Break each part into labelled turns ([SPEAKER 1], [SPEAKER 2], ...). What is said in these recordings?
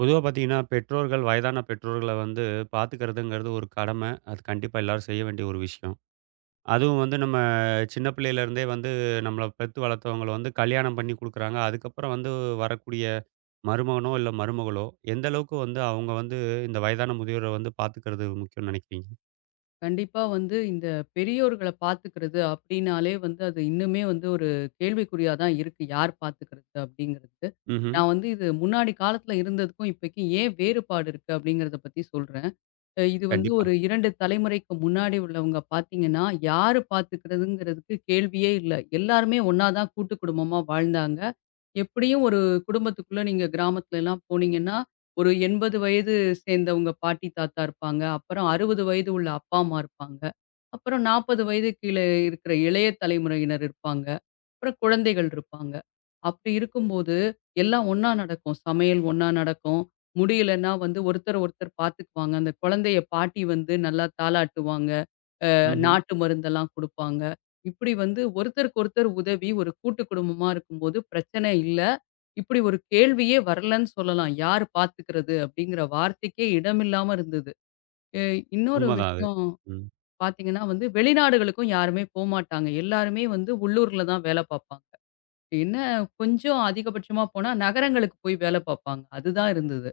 [SPEAKER 1] பொதுவா பார்த்தீங்கன்னா, பெற்றோர்கள் வயதான பெற்றோர்கள வந்து பார்த்துக்கிறதுங்கிறது ஒரு கடமை. அது கண்டிப்பா எல்லாரும் செய்ய வேண்டிய ஒரு விஷயம். அதுவும் வந்து நம்ம சின்ன பிள்ளையிலேருந்தே வந்து நம்மள பெத்து வளர்த்தவங்கள வந்து கல்யாணம் பண்ணி குடுக்குறாங்க. அதுக்கப்புறம் வந்து வரக்கூடிய மருமகனோ, இல்ல மருமகளோ, எந்த அளவுக்கு வந்து அவங்க வந்து இந்த வயதான முதியோர வந்து பார்த்துக்கிறது முக்கியம்னு நினைக்கிறீங்க?
[SPEAKER 2] கண்டிப்பா வந்து இந்த பெரியோர்கள பார்த்துக்கிறது அப்படின்னாலே வந்து அது இன்னுமே வந்து ஒரு கேள்விக்குறியா தான் இருக்கு. யார் பார்த்துக்கிறது அப்படிங்கிறது.
[SPEAKER 1] ம்ஹ்ம்.
[SPEAKER 2] நான் வந்து இது முன்னாடி காலத்துல இருந்ததுக்கும் இப்பக்கும் ஏன் வேறுபாடு இருக்கு அப்படிங்கிறத பத்தி சொல்றேன். இது வந்து
[SPEAKER 1] கண்டிப்பா.
[SPEAKER 2] ஒரு 2 தலைமுறைக்கு முன்னாடி உள்ளவங்க பார்த்தீங்கன்னா, யாரு பார்த்துக்கிறதுங்கிறதுக்கு கேள்வியே இல்ல. எல்லாருமே ஒண்ணா தான் கூட்டு குடும்பமா வாழ்ந்தாங்க. எப்படியும் ஒரு குடும்பத்துக்குள்ள நீங்க கிராமத்துல எல்லாம் போனீங்கன்னா, ஒரு 80 வயது சேர்ந்தவங்க பாட்டி, தாத்தா இருப்பாங்க. அப்புறம் 60 வயது உள்ள அப்பா, அம்மா இருப்பாங்க. அப்புறம் 40 வயது கீழே இருக்கிற இளைய தலைமுறையினர் இருப்பாங்க. அப்புறம் குழந்தைகள் இருப்பாங்க. அப்படி இருக்கும்போது எல்லாம் ஒண்ணா நடக்கும். சமையல் ஒண்ணா நடக்கும். முடியலன்னா வந்து ஒருத்தர், ஒருத்தர் பார்த்துக்குவாங்க. அந்த குழந்தைய பாட்டி வந்து நல்லா தாலாட்டுவாங்க.
[SPEAKER 1] ம்ஹ்ம்.
[SPEAKER 2] நாட்டு மருந்தெல்லாம் குடுப்பாங்க. இப்படி வந்து ஒருத்தருக்கு ஒருத்தர் உதவி ஒரு கூட்டு குடும்பமா இருக்கும்போது பிரச்சனை இல்ல. இப்படி ஒரு கேள்வியே வரலன்னு சொல்லலாம். யார் பார்த்துக்கிறது அப்படிங்கிற வார்த்தைக்கே இடமில்லாம இருந்தது. எ இன்னொரு
[SPEAKER 1] உண்மதான் அது.
[SPEAKER 2] விஷயம்
[SPEAKER 1] ம்.
[SPEAKER 2] பார்த்தீங்கன்னா வந்து வெளிநாடுகளுக்கும் யாருமே போமாட்டாங்க. எல்லாருமே வந்து உள்ளூர்ல தான் வேல பார்ப்பாங்க. என்ன கொஞ்சம் அதிகபட்சமா போனா நகரங்களுக்கு போய் வேல பார்ப்பாங்க. அதுதான் இருந்தது.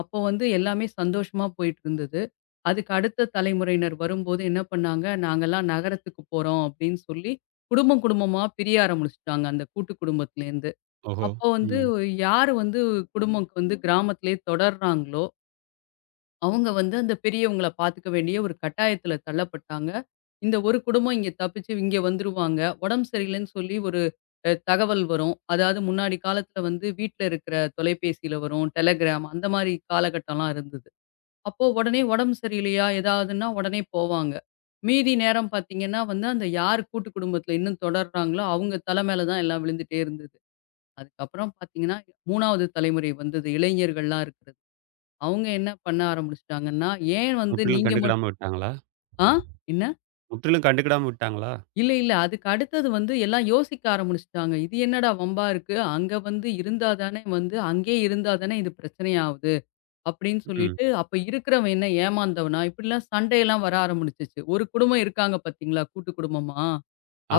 [SPEAKER 2] அப்போ வந்து எல்லாமே சந்தோஷமா போயிட்டு இருந்தது. அதுக்கு அடுத்த தலைமுறையினர் வரும்போது என்ன பண்ணாங்க, நாங்கலாம் நகரத்துக்கு போறோம் அப்படின்னு சொல்லி, குடும்பம் குடும்பமா பிரிய ஆரம்பிச்சுட்டாங்க அந்த கூட்டு குடும்பத்திலேருந்து.
[SPEAKER 1] ஓஹோ!
[SPEAKER 2] அப்போ வந்து
[SPEAKER 1] ம்.
[SPEAKER 2] யார் வந்து குடும்பம் வந்து கிராமத்திலேயே தொடர்றாங்களோ, அவங்க வந்து அந்த பெரியவங்கள பார்த்துக்க வேண்டிய ஒரு கட்டாயத்தில தள்ளப்பட்டாங்க. இந்த ஒரு குடும்பம் இங்க தப்பிச்சு இங்க வந்துருவாங்க. உடம்பு சரியில்லைன்னு சொல்லி ஒரு தகவல் வரும். அதாவது முன்னாடி காலத்தில வந்து வீட்ல இருக்கிற தொலைபேசியில வரும், டெலகிராம் அந்த மாரி காலகட்டம்லாம் இருந்தது. அப்போ உடனே உடம்பு சரியில்லையா? ஏதாவதுன்னா உடனே போவாங்க. மீதி நேரம் பார்த்தீங்கன்னா வந்து, அந்த யார் கூட்டு குடும்பத்தில இன்னும் தொடர்றாங்களோ, அவங்க தல மேல தான் எல்லாம் விழுந்துட்டே இருந்தது. அதுக்கப்புறம் பார்த்தீங்கன்னா, 3வது தலைமுறை வந்தது. இளைஞர்கள்லாம் இருக்கிறது. அவங்க என்ன பண்ண ஆரம்பிச்சுட்டாங்கன்னா, ஏன் வந்து
[SPEAKER 1] முற்றிலும்
[SPEAKER 2] நீங்க மட்
[SPEAKER 1] கண்டுக்கிடாம விட்டாங்களா?
[SPEAKER 2] ஆ என்ன?
[SPEAKER 1] முற்றிலும் கண்டுக்கிடாம விட்டாங்களா?
[SPEAKER 2] இல்ல, இல்ல. அதுக்கு அடுத்தது வந்து எல்லாம் யோசிக்க ஆரம்பிச்சுட்டாங்க. இது என்னடா வம்பா இருக்கு? அங்க வந்து இருந்தா தானே வந்து அங்கேயே இருந்தா தானே இது பிரச்சனையாவுது. அப்படின்னு
[SPEAKER 1] ம்.
[SPEAKER 2] சொல்லிட்டு, அப்ப இருக்கிறவன் என்ன ஏமாந்தவனா? இப்படிலாம் சண்டையெல்லாம் வர ஆரம்பிச்சுச்சு. ஒரு குடும்பம் இருக்காங்க பார்த்தீங்களா, கூட்டு குடும்பமா?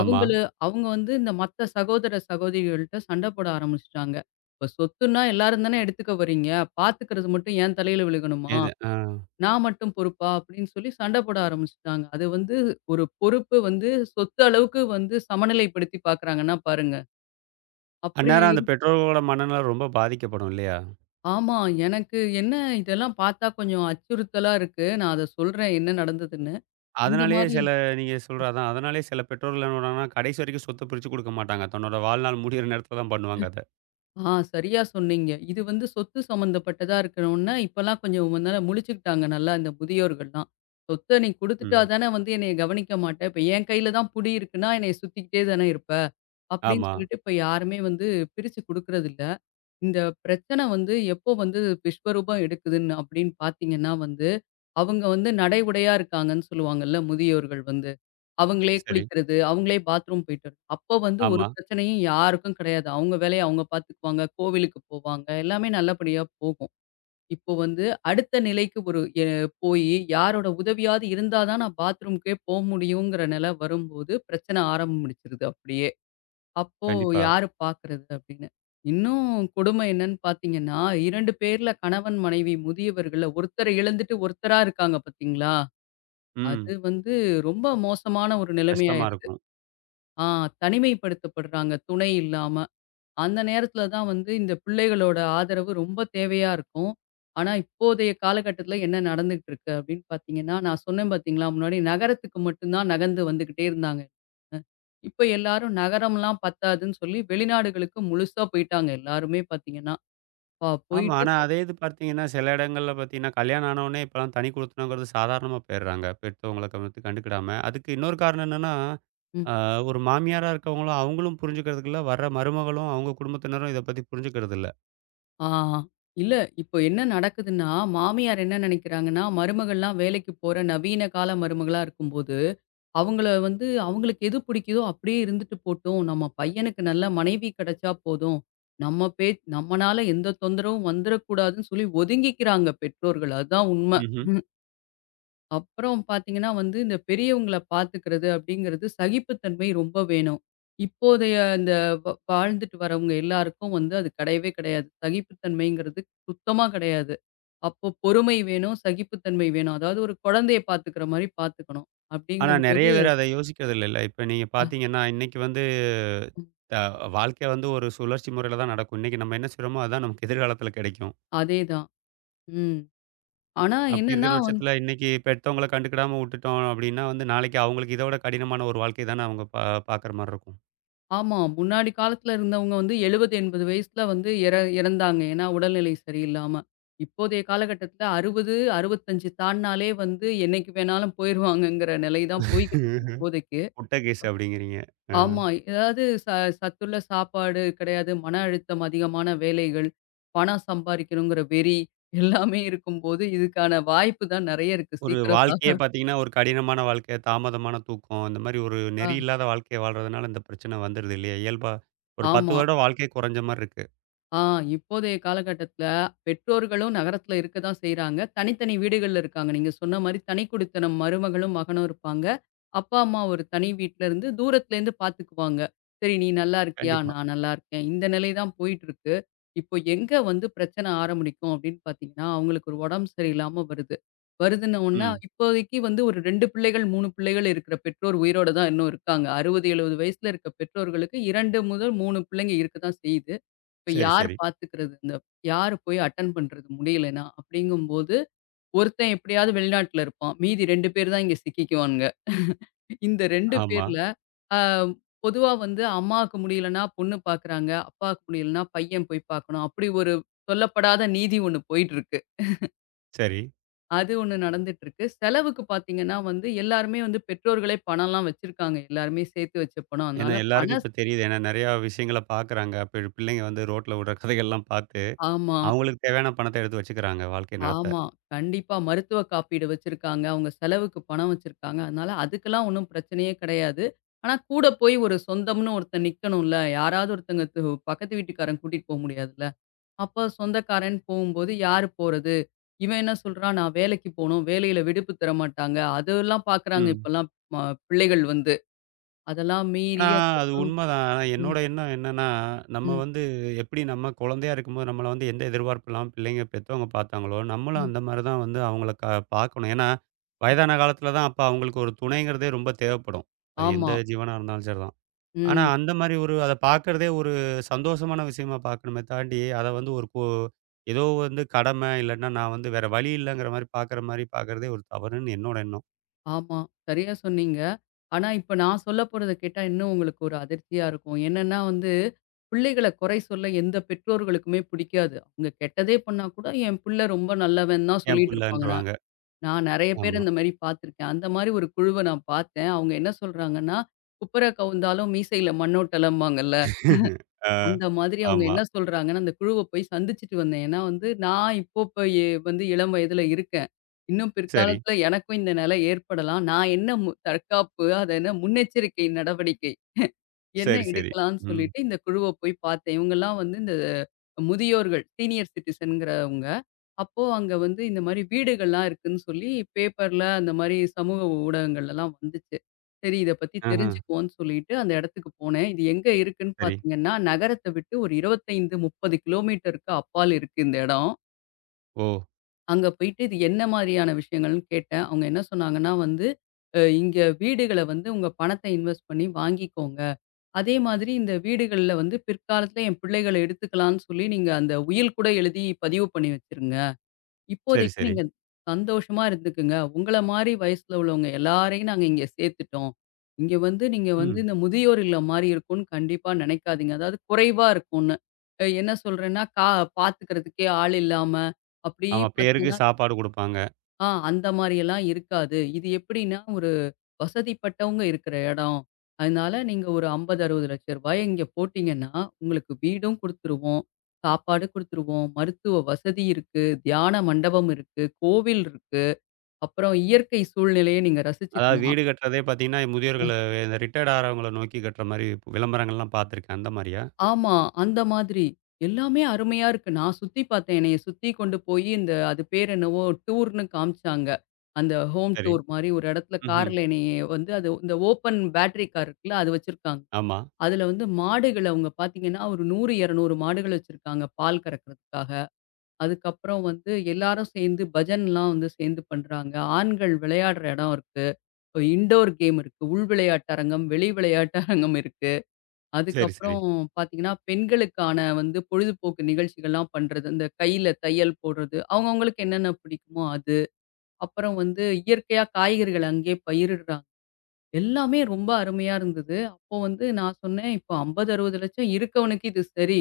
[SPEAKER 1] ஆமா.
[SPEAKER 2] அவங்க வந்து இந்த மத்த சகோதர, சகோதரிகள்ட்ட சண்டை போட ஆரம்பிச்சுட்டாங்க. இப்ப சொத்துன்னா எல்லாரும் தானே எடுத்துக்க வரீங்க. பார்த்துக்கிறது மட்டும் என் தலையில விழுகணுமா?
[SPEAKER 1] எது? ஆ.
[SPEAKER 2] நான் மட்டும் பொறுப்பா? அப்படின்னு சொல்லி சண்டை போட ஆரம்பிச்சுட்டாங்க. அது வந்து ஒரு பொறுப்பு வந்து சொத்து அளவுக்கு வந்து சமநிலைப்படுத்தி பார்க்குறாங்கன்னா பாருங்க. அப்படி
[SPEAKER 1] அந்நேரம் அந்த
[SPEAKER 2] இரு
[SPEAKER 1] பெற்றோர்களோட மனநிலை ரொம்ப பாதிக்கப்படும் இல்லையா?
[SPEAKER 2] ஆமா. எனக்கு என்ன இதெல்லாம் பார்த்தா கொஞ்சம் அச்சுறுத்தலா இருக்கு. நான் அத சொல்றேன் என்ன நடந்ததுன்னு. இந்த
[SPEAKER 1] அதனாலேயே
[SPEAKER 2] மாரி
[SPEAKER 1] சில நீங்க சொல்ற அதான் அதனாலேயே சில பெற்றோர்கள் என்ன பண்ணுவாங்கன்னா, கடைசி வரைக்கும் சொத்த பிரிச்சு குடுக்க மாட்டாங்க. தன்னோட வாழ்நாள் முடியிற நேரத்தில தான் பண்ணுவாங்க அத.
[SPEAKER 2] ஆ சரியா சொன்னீங்க. இது வந்து சொத்து சம்மந்தப்பட்டதா இருக்கணும்னா, இப்பலாம் கொஞ்சம் முன்னால முழிச்சுக்கிட்டாங்க நல்லா இந்த முதியோர்கள்லாம். சொத்த நீ குடுத்துட்டா
[SPEAKER 1] ம்.
[SPEAKER 2] தானே வந்து என்னைய கவனிக்க மாட்ட. இப்ப என் கையில தான் புடி இருக்குன்னா, என்னைய சுத்திக்கிட்டே தானே இருப்ப. அப்படின்னு
[SPEAKER 1] ஆமா.
[SPEAKER 2] சொல்லிட்டு இப்ப யாருமே வந்து பிரிச்சு குடுக்குறதில்ல. இந்த பிரச்சனை வந்து எப்போ வந்து விஸ்வரூபம் எடுக்குதுன்னு அப்படின்னு பார்த்தீங்கன்னா வந்து, அவங்க வந்து நடை உடையா இருக்காங்கன்னு சொல்லுவாங்கல்ல முதியோர்கள் வந்து. அவங்களே
[SPEAKER 1] சரி.
[SPEAKER 2] குளிக்கிறது, அவங்களே பாத்ரூம் போயிட்டு வர்றது. அப்ப வந்து ஒரு
[SPEAKER 1] ஆமா.
[SPEAKER 2] பிரச்சனையும் யாருக்கும் கிடையாது. அவங்க வேலைய அவங்க பார்த்துக்குவாங்க. கோவிலுக்கு போவாங்க. எல்லாமே நல்லபடியா போகும். இப்போ வந்து அடுத்த நிலைக்கு ஒரு எ போயி யாரோட உதவியாவது இருந்தா தான் நான் பாத்ரூம்க்கே போ முடியுங்கிற நிலை வரும்போது, பிரச்சனை ஆரம்பிச்சிருது அப்படியே. அப்போ
[SPEAKER 1] கண்டிப்பா.
[SPEAKER 2] யாரு பார்க்கறது அப்படின்னு. இன்னும் கொடுமை என்னன்னு பார்த்தீங்கன்னா, 2 பேர்ல கணவன், மனைவி முதியவர்கள்ல ஒருத்தர இழந்துட்டு ஒருத்தரா இருக்காங்க பார்த்தீங்களா?
[SPEAKER 1] ம்.
[SPEAKER 2] அது வந்து ரொம்ப மோசமான ஒரு
[SPEAKER 1] கஷ்டமா
[SPEAKER 2] நிலைமையாயிடுது.
[SPEAKER 1] இருக்கும்.
[SPEAKER 2] ஆ தனிமைப்படுத்தப்படுறாங்க துணை இல்லாம. அந்த நேரத்துல தான் வந்து இந்த பிள்ளைகளோட ஆதரவு ரொம்ப தேவையா இருக்கும். ஆனா, இப்போதைய காலகட்டத்துல என்ன நடந்துகிட்டு இருக்கு அப்படின்னு பார்த்தீங்கன்னா, நான் சொன்னேன் பார்த்தீங்களா முன்னாடி நகரத்துக்கு மட்டும் தான் நகர்ந்து வந்துகிட்டே இருந்தாங்க. இப்ப எல்லாரும் நகரம்லாம் பத்தாதுன்னு சொல்லி வெளிநாடுகளுக்கு முழுசா போயிட்டாங்க எல்லாருமே பார்த்தீங்கன்னா. ப
[SPEAKER 1] ஆமா.
[SPEAKER 2] போயிட்டு
[SPEAKER 1] ஆனா அதே இது பார்த்தீங்கன்னா, சில இடங்கள்ல பார்த்தீங்கன்னா, கல்யாணம் ஆனவுனே இப்பலாம் தனி குடித்தனங்கிறது சாதாரணமா போயிடுறாங்க. பெத்தவங்கள கவனித்து கண்டுக்கிடாம. அதுக்கு இன்னொரு காரணம் என்னன்னா,
[SPEAKER 2] ம்.
[SPEAKER 1] அ ஒரு மாமியாரா இருக்கவங்களும், அவங்களும் புரிஞ்சுக்கிறதுக்கு இல்ல. வர்ற மருமகளும், அவங்க குடும்பத்தினரும் இத பத்தி புரிஞ்சுக்கிறதில்ல.
[SPEAKER 2] ஆ. இல்ல இப்போ என்ன நடக்குதுன்னா, மாமியார் என்ன நினைக்கிறாங்கன்னா, மருமகள்லாம் வேலைக்கு போற நவீன கால மருமகளா இருக்கும்போது அவங்கள வந்து அவங்களுக்கு எது பிடிக்குதோ அப்படியே இருந்துட்டு போட்டும். நம்ம பையனுக்கு நல்ல மனைவி கிடைச்சா போதும். நம்ம பே நம்மனால எந்த தொந்தரவும் வந்துரக்கூடாதுன்னு சொல்லி ஒதுங்கிக்கிறாங்க பெற்றோர்கள். அதுதான் உண்ம.
[SPEAKER 1] ம்ஹ்ம்.
[SPEAKER 2] அப்புறம் பார்த்தீங்கன்னா வந்து இந்த பெரியவங்கள பார்த்துக்கிறது அப்படிங்கிறது சகிப்புத்தன்மை ரொம்ப வேணும். இப்போதைய இந்த வாழ்ந்துட்டு வரவங்க எல்லாருக்கும் வந்து அது கிடையவே கிடையாது. சகிப்புத்தன்மைங்கிறது சுத்தமா கிடையாது. அப்போ பொறுமை வேணும், சகிப்புத்தன்மை வேணும். அதாவது ஒரு குழந்தைய பார்த்துக்கிற மாரி பார்த்துக்கணும்.
[SPEAKER 1] ஆனா, நெறைய
[SPEAKER 2] அப்படிங்கும்போது
[SPEAKER 1] பேர் அத யோசிக்கிறது இல்லல்ல. இப்ப நீங்க
[SPEAKER 2] அ
[SPEAKER 1] பார்த்தீங்கன்னா, இன்னைக்கு வந்து
[SPEAKER 2] ம்.
[SPEAKER 1] த வாழ்க்கை வந்து ஒரு சுழற்சி முறையில தான் நடக்கும். இன்னைக்கு நம்ம என்ன செய்றோமோ, அதான் நமக்கு எதிர்காலத்தில கிடைக்கும்.
[SPEAKER 2] அதேதான். ம். ஆனா
[SPEAKER 1] அப்படி இருக்கிற
[SPEAKER 2] என்னன்னா வந்
[SPEAKER 1] பட்சத்தில இன்னைக்கு பெத்தவங்கள கண்டுக்கிடாம விட்டுட்டோம் அப்படின்னா வந்து, நாளைக்கு அவங்களுக்கு இத விட கடினமான ஒரு வாழ்க்கை தானே அவங்க பார்க்குற மாரி இருக்கும்.
[SPEAKER 2] ஆமா. முன்னாடி காலத்துல இருந்தவங்க வந்து 70, 80 வயசுல வந்து இறந்தாங்க. ஏன்னா உடல்நிலை சரியில்லாம. இப்போதைய காலகட்டத்துல 60, 65 தாண்டுனாலே வந்து என்னைக்கு வேணாலும் போயிருவாங்கங்கிற நிலை தான் போய்க்கிட்டு இருக்கு இப்போதைக்கு.
[SPEAKER 1] முட்ட கேஸ் அப்படிங்கிறீங்க. அ
[SPEAKER 2] ஆமா. ஏதாவது ச சத்துள்ள சாப்பாடு கிடையாது. மன அழுத்தம் அதிகமான வேலைகள், பணம் சம்பாரிக்கணுங்கிற வெறி எல்லாமே இருக்கும்போது, இதுக்கான வாய்ப்பு தான் நெறைய இருக்கு.
[SPEAKER 1] ஒரு
[SPEAKER 2] சீக்கிரம்
[SPEAKER 1] வாழ்க்கையே
[SPEAKER 2] சா
[SPEAKER 1] பார்த்தீங்கன்னா, ஒரு கடினமான வாழ்க்கை, தாமதமான தூக்கம், இந்த மாரி ஒரு
[SPEAKER 2] ஆ
[SPEAKER 1] நெறி இல்லாத வாழ்க்கைய வாழ்றதுனால இந்த பிரச்சனை வந்துருது இல்லையா? இயல்பா ஒரு 10
[SPEAKER 2] ஆமா.
[SPEAKER 1] வருட வாழ்க்கை குறைஞ்ச மாரி இருக்கு.
[SPEAKER 2] ஆ இப்போதைய காலகட்டத்தில பெற்றோர்களும் நகரத்தில இருக்க தான் செய்றாங்க. தனித்தனி வீடுகள்ல இருக்காங்க. நீங்க சொன்ன மாரி தனிக்குடித்தனம் மருமகளும், மகனும் இருப்பாங்க. அப்பா, அம்மா ஒரு தனி வீட்லருந்து தூரத்திலேருந்து பார்த்துக்குவாங்க. சரி நீ நல்லா இருக்கியா?
[SPEAKER 1] கண்டிப்பா.
[SPEAKER 2] நான் நல்லா இருக்கேன். இந்த நிலை தான் போயிட்டுருக்கு. இப்போ எங்க வந்து பிரச்சனை ஆரம்பிக்கும் அப்படின்னு பார்த்தீங்கன்னா, அவங்களுக்கு ஒரு உடம்பு சரியில்லாம வருது. வருதுன்னோன்ன
[SPEAKER 1] ம்.
[SPEAKER 2] இப்போதைக்கு வந்து ஒரு 2 பிள்ளைகள், 3 பிள்ளைகள் இருக்கிற பெற்றோர் உயிரோட தான் இன்னும் இருக்காங்க. 60, 70 வயசுல இருக்க பெற்றோர்களுக்கு 2 முதல் 3 பிள்ளைங்க இருக்க தான் செய்யுது. இப்ப
[SPEAKER 1] சரி,
[SPEAKER 2] யார்
[SPEAKER 1] சரி.
[SPEAKER 2] பார்த்துக்கிறது? யாரு போய் அட்டெண்ட் பண்றது முடியலைன்னா? அப்படிங்கும்போது, ஒருத்தன் எப்படியாவது வெளிநாட்டுல இருப்பான். மீதி 2 பேர் தான் இங்க சிக்கிக்குவானுங்க. இந்த 2
[SPEAKER 1] ஆமா.
[SPEAKER 2] பேர்ல அ பொதுவா வந்து அம்மாவுக்கு முடியலைன்னா பொண்ணு பார்க்குறாங்க. அப்பாவுக்கு முடியலைன்னா பையன் போய் பார்க்கணும். அப்படி ஒரு சொல்லப்படாத நீதி ஒண்ணு போயிட்டுருக்கு.
[SPEAKER 1] சரி.
[SPEAKER 2] அது ஒண்ணு நடந்துட்டுருக்கு. செலவுக்கு பார்த்தீங்கன்னா வந்து எல்லாருமே வந்து பெற்றோர்களே பணம்லாம் வச்சிருக்காங்க. எல்லாருமே சேர்த்து வச்ச பணம்.
[SPEAKER 1] ஏன்னா,
[SPEAKER 2] அதனால பண
[SPEAKER 1] எல்லாருக்கும் இப்ப தெரியுது. ஏன்னா, நெறையா விஷயங்கள பார்க்குறாங்க. அப்ப பிள்ளைங்க வந்து ரோட்ல விடுற கதைகள்லாம் பார்த்து,
[SPEAKER 2] ஆமா.
[SPEAKER 1] அவங்களுக்கு தேவையான பணத்த எடுத்து வச்சுக்கிறாங்க, வாழ்க்கை நடத்த.
[SPEAKER 2] ஆமா. கண்டிப்பா. மருத்துவ காப்பீடு வச்சிருக்காங்க. அவங்க செலவுக்கு பணம் வச்சிருக்காங்க. அதனால அதுக்கெல்லாம் ஒண்ணும் பிரச்சனையே கிடையாது. ஆனா கூட போய் ஒரு சொந்தம்ன்னு ஒருத்தன் நிக்கணும்ல. யாராவது ஒருத்தங்க து பக்கத்து வீட்டுக்காரன் கூட்டிட்டு போ முடியாதுல்ல. அப்ப சொந்தக்காரன் போகும்போது யாரு போறது? இவன் என்ன சொல்றான், "நான் வேலைக்கு போணும். வேலையில விடுப்பு தர மாட்டாங்க." அதெல்லாம் பார்க்குறாங்க
[SPEAKER 1] ம்.
[SPEAKER 2] இப்பலாம் பிள்ளைகள் வந்து. அதெல்லாம்
[SPEAKER 1] ஆனா,
[SPEAKER 2] மீறி
[SPEAKER 1] அது
[SPEAKER 2] அதுக்கப்புறம்
[SPEAKER 1] உண்மதான். ஆனா,
[SPEAKER 2] ம்,
[SPEAKER 1] என்னோட எண்ணம் என்னன்னா, நம்ம
[SPEAKER 2] ம்,
[SPEAKER 1] வந்து எப்படி நம்ம குழந்தையா இருக்கும்போது நம்மள வந்து எந்த எதிர்பார்ப்பு இல்லாம பிள்ளைங்க, பெத்தவங்க பார்த்தாங்களோ, நம்மளும்
[SPEAKER 2] ம்,
[SPEAKER 1] அந்த மாரி தான் வந்து அவங்கள பார்க்கணும். ஏன்னா,
[SPEAKER 2] ம்.
[SPEAKER 1] வயதான காலத்தில தான் அப்ப அவங்களுக்கு ஒரு துணைங்கிறதே ரொம்ப தேவைப்படும். அது எந்த
[SPEAKER 2] ஆமா.
[SPEAKER 1] ஜீவனா இருந்தாலும் சரிதான். ஆனா,
[SPEAKER 2] ம்.
[SPEAKER 1] அந்த மாரி ஒரு அத பார்க்கிறதே ஒரு சந்தோஷமான விஷயமா பார்க்கணுமே தாண்டி, அத வந்து ஒரு கோ ஏதோ வந்து கடமை, இல்லன்னா நான் வந்து வேற வழி இல்லங்கிற மாரி பார்க்குற மாரி பார்க்கிறதே ஒரு தவறுன்னு என்னோட எண்ணம்.
[SPEAKER 2] ஆமா. சரியா சொன்னீங்க. ஆனா, இப்ப நான் சொல்ல போறத கேட்டா இன்னும் உங்களுக்கு ஒரு அதிர்ச்சியா இருக்கும். என்னன்னா வந்து, பிள்ளைகள குறை சொல்ல எந்த பெற்றோர்களுக்குமே பிடிக்காது. அவங்க கெட்டதே பண்ணா கூட, என் பிள்ளை ரொம்ப நல்லவன் தான்
[SPEAKER 1] என்
[SPEAKER 2] சொல்லிட்டு இருப்பாங்க. நான்
[SPEAKER 1] புள்ளன்றுவாங்க.
[SPEAKER 2] நான் நெறைய பேர்
[SPEAKER 1] ஆமா.
[SPEAKER 2] இந்த மாரி பார்த்துருக்கேன். அந்த மாரி ஒரு குழுவ நான் பார்த்தேன். அவங்க என்ன சொல்றாங்கன்னா, "குப்புற கவுந்தாலும் மீசையில மண்ணோட்டலம்பாங்கல்ல."
[SPEAKER 1] ஆ,
[SPEAKER 2] அந்த மாதிரி அவங்க
[SPEAKER 1] ஆமா.
[SPEAKER 2] என்ன சொல்றாங்கன்னா, அந்த குழுவ போய் சந்திச்சுட்டு வந்தேன். ஏன்னா வந்து நான் இப்போ இப்ப எ வந்து இளம் வயதுல இருக்கேன். இன்னும்
[SPEAKER 1] சரி,
[SPEAKER 2] பிற்காலத்துல எனக்கும் இந்த நிலை ஏற்படலாம். நான் என்ன மு தற்காப்பு, அது என்ன முன்னெச்சரிக்கை நடவடிக்கை என்ன
[SPEAKER 1] சரி, சரி.
[SPEAKER 2] எடுக்கலான்னு
[SPEAKER 1] ம்.
[SPEAKER 2] சொல்லிட்டு இந்த குழுவ போய் பார்த்தேன். இவங்கலாம் வந்து இந்த முதியோர்கள், சீனியர் சிட்டிசன்ங்கிறவங்க. அப்போ அங்க வந்து இந்த மாரி வீடுகள்லாம் இருக்குன்னு சொல்லி பேப்பர்ல அந்த மாரி சமூக ஊடகங்கள்லலாம் வந்துச்சு. சரி இத பத்தி
[SPEAKER 1] ஆஹ.
[SPEAKER 2] தெரிஞ்சுக்குவோன்னு சொல்லிட்டு அந்த இடத்துக்கு போனேன். இது எங்க இருக்குன்னு
[SPEAKER 1] சரி.
[SPEAKER 2] பார்த்தீங்கன்னா, நகரத்த விட்டு ஒரு 25, 30 கிலோமீட்டருக்கு அப்பால் இருக்கு இந்த இடம்.
[SPEAKER 1] ஓ!
[SPEAKER 2] அங்க போயிட்டு இது என்ன மாதிரியான விஷயங்கள்னு கேட்டேன். அவங்க என்ன சொன்னாங்கன்னா வந்து, "இங்க வீடுகள வந்து உங்க பணத்த இன்வெஸ்ட் பண்ணி வாங்கிக்கோங்க. அதே மாதிரி இந்த வீடுகள்ல வந்து பிற்காலத்துல என் பிள்ளைகள எடுத்துக்கலான்னு சொல்லி நீங்க அந்த உயில் கூட எழுதி பதிவு பண்ணி வச்சுருங்க."
[SPEAKER 1] சரி,
[SPEAKER 2] இப்போதைக்கு
[SPEAKER 1] சரி.
[SPEAKER 2] நீங்க சந்தோஷமா இருந்துக்குங்க. உங்கள மாரி வயசுல உள்ளவங்க எல்லாரையும் நாங்க இங்க சேர்த்துட்டோம். இங்க வந்து நீங்க வந்து
[SPEAKER 1] ம்.
[SPEAKER 2] இந்த முதியோர் இல்லம் மாரி இருக்கும்னு கண்டிப்பா நெனைக்காதீங்க. அதாவது குறைவா இருக்கும்னு. அ என்ன சொல்றேன்னா, கா பாத்துக்கிறதுக்கே ஆள் இல்லாம, அப்படி
[SPEAKER 1] ஆமா. பேருக்கு
[SPEAKER 2] பாத்தீங்கன்னா
[SPEAKER 1] சாப்பாடு குடுப்பாங்க.
[SPEAKER 2] ஆ அந்த மாரியெல்லாம் இருக்காது. இது எப்படின்னா, ஒரு வசதிப்பட்டவங்க இருக்கிற இடம். அதனால நீங்க ஒரு 50, 60 லட்ச ரூபாய இங்க போட்டீங்கன்னா, உங்களுக்கு வீடும் குடுத்துருவோம், சாப்பாடு குடுத்துருவோம், மருத்துவ வசதி இருக்கு, தியான மண்டபம் இருக்கு, கோவில் இருக்கு, அப்புறம் இயற்கை சூழ்நிலைய நீங்க
[SPEAKER 1] அதாவது
[SPEAKER 2] ரசிச்சுக்கலாம்.
[SPEAKER 1] வீடு கட்டுறதே பார்த்தீங்கன்னா, முதியோர்கள இந்த ரிட்டயர்ட் ஆறவங்கள நோக்கி கட்டுற மாரி விளம்பரங்கள்லாம் பார்த்துருக்கேன். அந்த மாரியா?
[SPEAKER 2] ஆமா. அந்த மாதிரி. எல்லாமே அருமையா இருக்கு. நான் சுத்தி பார்த்தேன். என்னைய சுத்தி கொண்டு போயி இந்த அது பேர் என்னவோ டூர்ன்னு காமிச்சாங்க. அந்த ஹோம்
[SPEAKER 1] சரி.
[SPEAKER 2] டூர் மாரி ஒரு இடத்துல
[SPEAKER 1] ம்ஹ்ம்.
[SPEAKER 2] கார்ல என்னைய வந்து அது இந்த ஓப்பன் பேட்டரி கார் இருக்குல்ல, அது வச்சிருக்காங்க.
[SPEAKER 1] ஆமா.
[SPEAKER 2] அதுல வந்து மாடுகள அவங்க பார்த்தீங்கன்னா, ஒரு 100, 200 மாடுகள் வச்சிருக்காங்க பால் கறக்கிறதுக்காக. அதுக்கப்புறம் வந்து எல்லாரும் சேர்ந்து பஜன்லாம் வந்து சேர்ந்து பண்றாங்க. ஆண்கள் விளையாடுற இடம் இருக்கு. இன்டோர் கேம் இருக்கு. உள் விளையாட்டு அரங்கம், வெளி விளையாட்டு அரங்கம் இருக்கு.
[SPEAKER 1] சரி, சரி.
[SPEAKER 2] அதுக்கப்புறம் பார்த்தீங்கன்னா, பெண்களுக்கான வந்து பொழுதுபோக்கு நிகழ்ச்சிகள்லாம் பண்றது. இந்த கையில தையல் போடுறது. அவங்கவங்களுக்கு என்னென்ன பிடிக்குமோ அது. அப்புறம் வந்து இயற்கையா காய்கறிகள் அங்கேயே பயிரிடுறாங்க. எல்லாமே ரொம்ப அருமையா இருந்தது. அப்போ வந்து நான் சொன்னேன், "இப்போ 50, 60 லட்சம் இருக்கவனுக்கு இது சரி.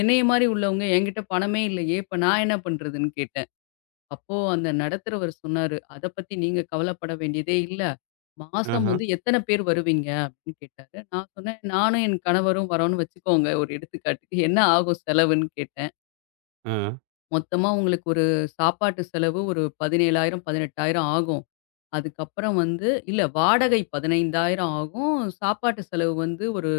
[SPEAKER 2] என்னைய மாரி உள்ளவங்க என்கிட்ட பணமே இல்லையே! இப்ப நான் என்ன பண்றதுன்னு?" கேட்டேன். அப்போ அந்த நடத்துறவர் சொன்னாரு, "அத பத்தி நீங்க கவலைப்பட வேண்டியதே இல்ல. மாசம்
[SPEAKER 1] ஆஹ.
[SPEAKER 2] வந்து எத்தன பேர் வருவீங்க?" அப்படின்னு கேட்டாரு. நான் சொன்னேன், "நானும் என் கணவரும் வரோம்ன்னு வச்சுக்கோங்க ஒரு எடுத்துக்காட்டுக்கு. என்ன ஆகும் செலவுன்னு?" கேட்டேன்.
[SPEAKER 1] ஆ.
[SPEAKER 2] "மொத்தமா உங்களுக்கு ஒரு சாப்பாட்டு செலவு ஒரு 17,000, 18,000 ஆகும். அதுக்கப்புறம் வந்து இல்ல வாடகை 15,000 ஆகும். சாப்பாட்டு செலவு வந்து ஒரு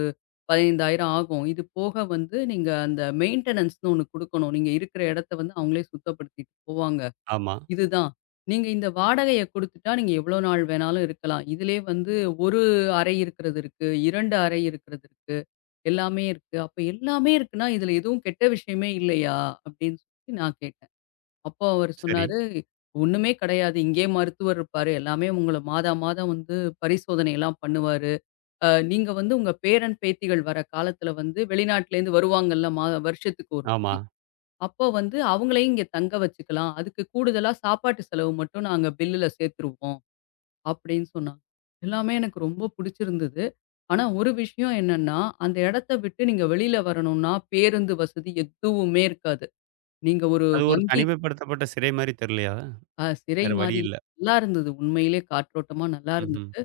[SPEAKER 2] 15,000 ஆகும். இது போக வந்து நீங்க அந்த மெயின்டனன்ஸ்ன்னு ஒண்ணு குடுக்கணும். நீங்க இருக்கிற இடத்த வந்து அவங்களே சுத்தப்படுத்திட்டு போவாங்க.
[SPEAKER 1] ஆமா.
[SPEAKER 2] இதுதான். நீங்க இந்த வாடகைய குடுத்துட்டா, நீங்க எவ்வளோ நாள் வேணாலும் இருக்கலாம். இதிலயே வந்து 1 அறை இருக்கிறது இருக்கு, 2 அறை இருக்கிறது இருக்கு, எல்லாமே இருக்கு. அப்ப எல்லாமே இருக்குன்னா, இதுல எதுவும் கெட்ட விஷயமே இல்லையா? அப்படின்னு சொல்லி நான் கேட்டேன். அப்போ அவரு
[SPEAKER 1] சரி.
[SPEAKER 2] சொன்னாரு, "ஒண்ணுமே கிடையாது. இங்கேயே மருத்துவர் இருப்பாரு. எல்லாமே உங்கள மாதா மாதம் வந்து பரிசோதனைலாம் பண்ணுவாரு. நீங்க வந்து உங்க பேரன், பேத்திகள் வர காலத்துல வந்து வெளிநாட்டிலேருந்து வருவாங்கல்ல மா வருஷத்துக்கு ஒரு
[SPEAKER 1] ஆமா.
[SPEAKER 2] முறை. அப்போ வந்து அவங்களையும் இங்க தங்க வச்சுக்கலாம். அதுக்கு கூடுதலா சாப்பாட்டு செலவு மட்டும் நாங்க பில்லுல சேர்த்துருவோம்." அப்படின்னு சொன்னாங்க. எல்லாமே எனக்கு ரொம்ப புடிச்சிருந்தது. ஆனா ஒரு விஷயம் என்னன்னா, அந்த இடத்த விட்டு நீங்க வெளியில வரணும்னா, பேருந்து வசதி எதுவுமே இருக்காது. நீங்க ஒரு
[SPEAKER 1] அது ஒரு
[SPEAKER 2] வங்கி
[SPEAKER 1] தனிமைப்படுத்தப்பட்ட சிறை மாரி தெரியலையா?
[SPEAKER 2] அ சிறை
[SPEAKER 1] வேற வழி
[SPEAKER 2] மாரி
[SPEAKER 1] இல்ல.
[SPEAKER 2] நல்லா இருந்தது. உண்மையிலே காற்றோட்டமா நல்லா
[SPEAKER 1] ம்ஹ்ம்.
[SPEAKER 2] இருந்தது.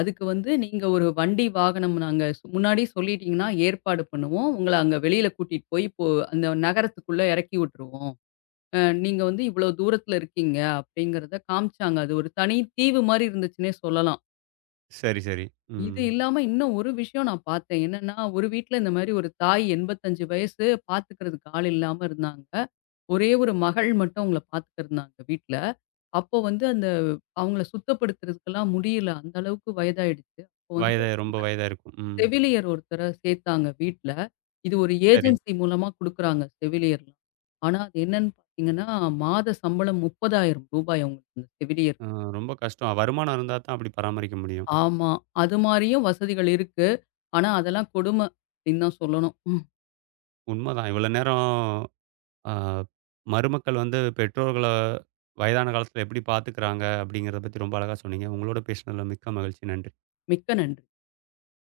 [SPEAKER 2] அதுக்கு வந்து நீங்க ஒரு வண்டி வாகனம் நாங்க ஸ் முன்னாடி சொல்லிட்டீங்கன்னா, ஏற்பாடு பண்ணுவோம். உங்கள அங்க வெளியில கூட்டிட்டு போய் இப்போ அந்த நகரத்துக்குள்ள எறக்கி விட்டுருவோம். நீங்க வந்து இவ்வளோ தூரத்துல இருக்கீங்க அப்படிங்கிறத காமிச்சாங்க. அது ஒரு தனி தீவு மாரி இருந்துச்சுன்னே சொல்லலாம்.
[SPEAKER 1] சரி, சரி. ம்.
[SPEAKER 2] இது இல்லாம இன்னும் ஒரு விஷயம் நான் பார்த்தேன். என்னன்னா, ஒரு வீட்ல இந்த மாரி ஒரு தாய் 85 வயசு பார்த்துக்கிறதுக்கு ஆள் இல்லாம இருந்தாங்க. ஒரே ஒரு மகள் மட்டும் அவங்கள பார்த்துக்கிருந்தாங்க வீட்ல. அப்போ வந்து அந்த அவங்கள சுத்தப்படுத்துறதுக்கெல்லாம் முடியல. அந்த அளவுக்கு வயதாயிடுச்சு. அப்போ வந்து
[SPEAKER 1] வயதா
[SPEAKER 2] ஒரு
[SPEAKER 1] ரொம்ப
[SPEAKER 2] ந-
[SPEAKER 1] வயதா இருக்கும். ம்.
[SPEAKER 2] செவிலியர் ஒருத்தர சேர்த்தாங்க வீட்ல. இது ஒரு
[SPEAKER 1] சரி.
[SPEAKER 2] ஏஜென்சி மூலமா குடுக்குறாங்க செவிலியர்லாம். ஆனா, அது என்னன்னு பார்த்தீங்கன்னா, மாத சம்பளம் ரூ. 30,000 அவங்களுக்கு அந்த செவிலியர்.
[SPEAKER 1] அ ரொம்ப கஷ்டம். வருமானம் இருந்தா தான் அப்படி பராமரிக்க முடியும்.
[SPEAKER 2] ஆமா. அது மாரியும் வசதிகள் இருக்கு. ஆனா, அதெல்லாம் கொடும அப்டின்னு தான் சொல்லணும். ம்.
[SPEAKER 1] உண்மதான். இவ்வளோ நேரம் அ மருமக்கள் வந்து பெற்றோர்கள வயதான காலத்தில எப்படி பார்த்துக்கிறாங்க அப்படிங்கிறத பத்தி ரொம்ப அழகா சொன்னீங்க. உங்களோட பேசினதில மிக்க மகிழ்ச்சி. நன்றி.
[SPEAKER 2] மிக்க நன்றி.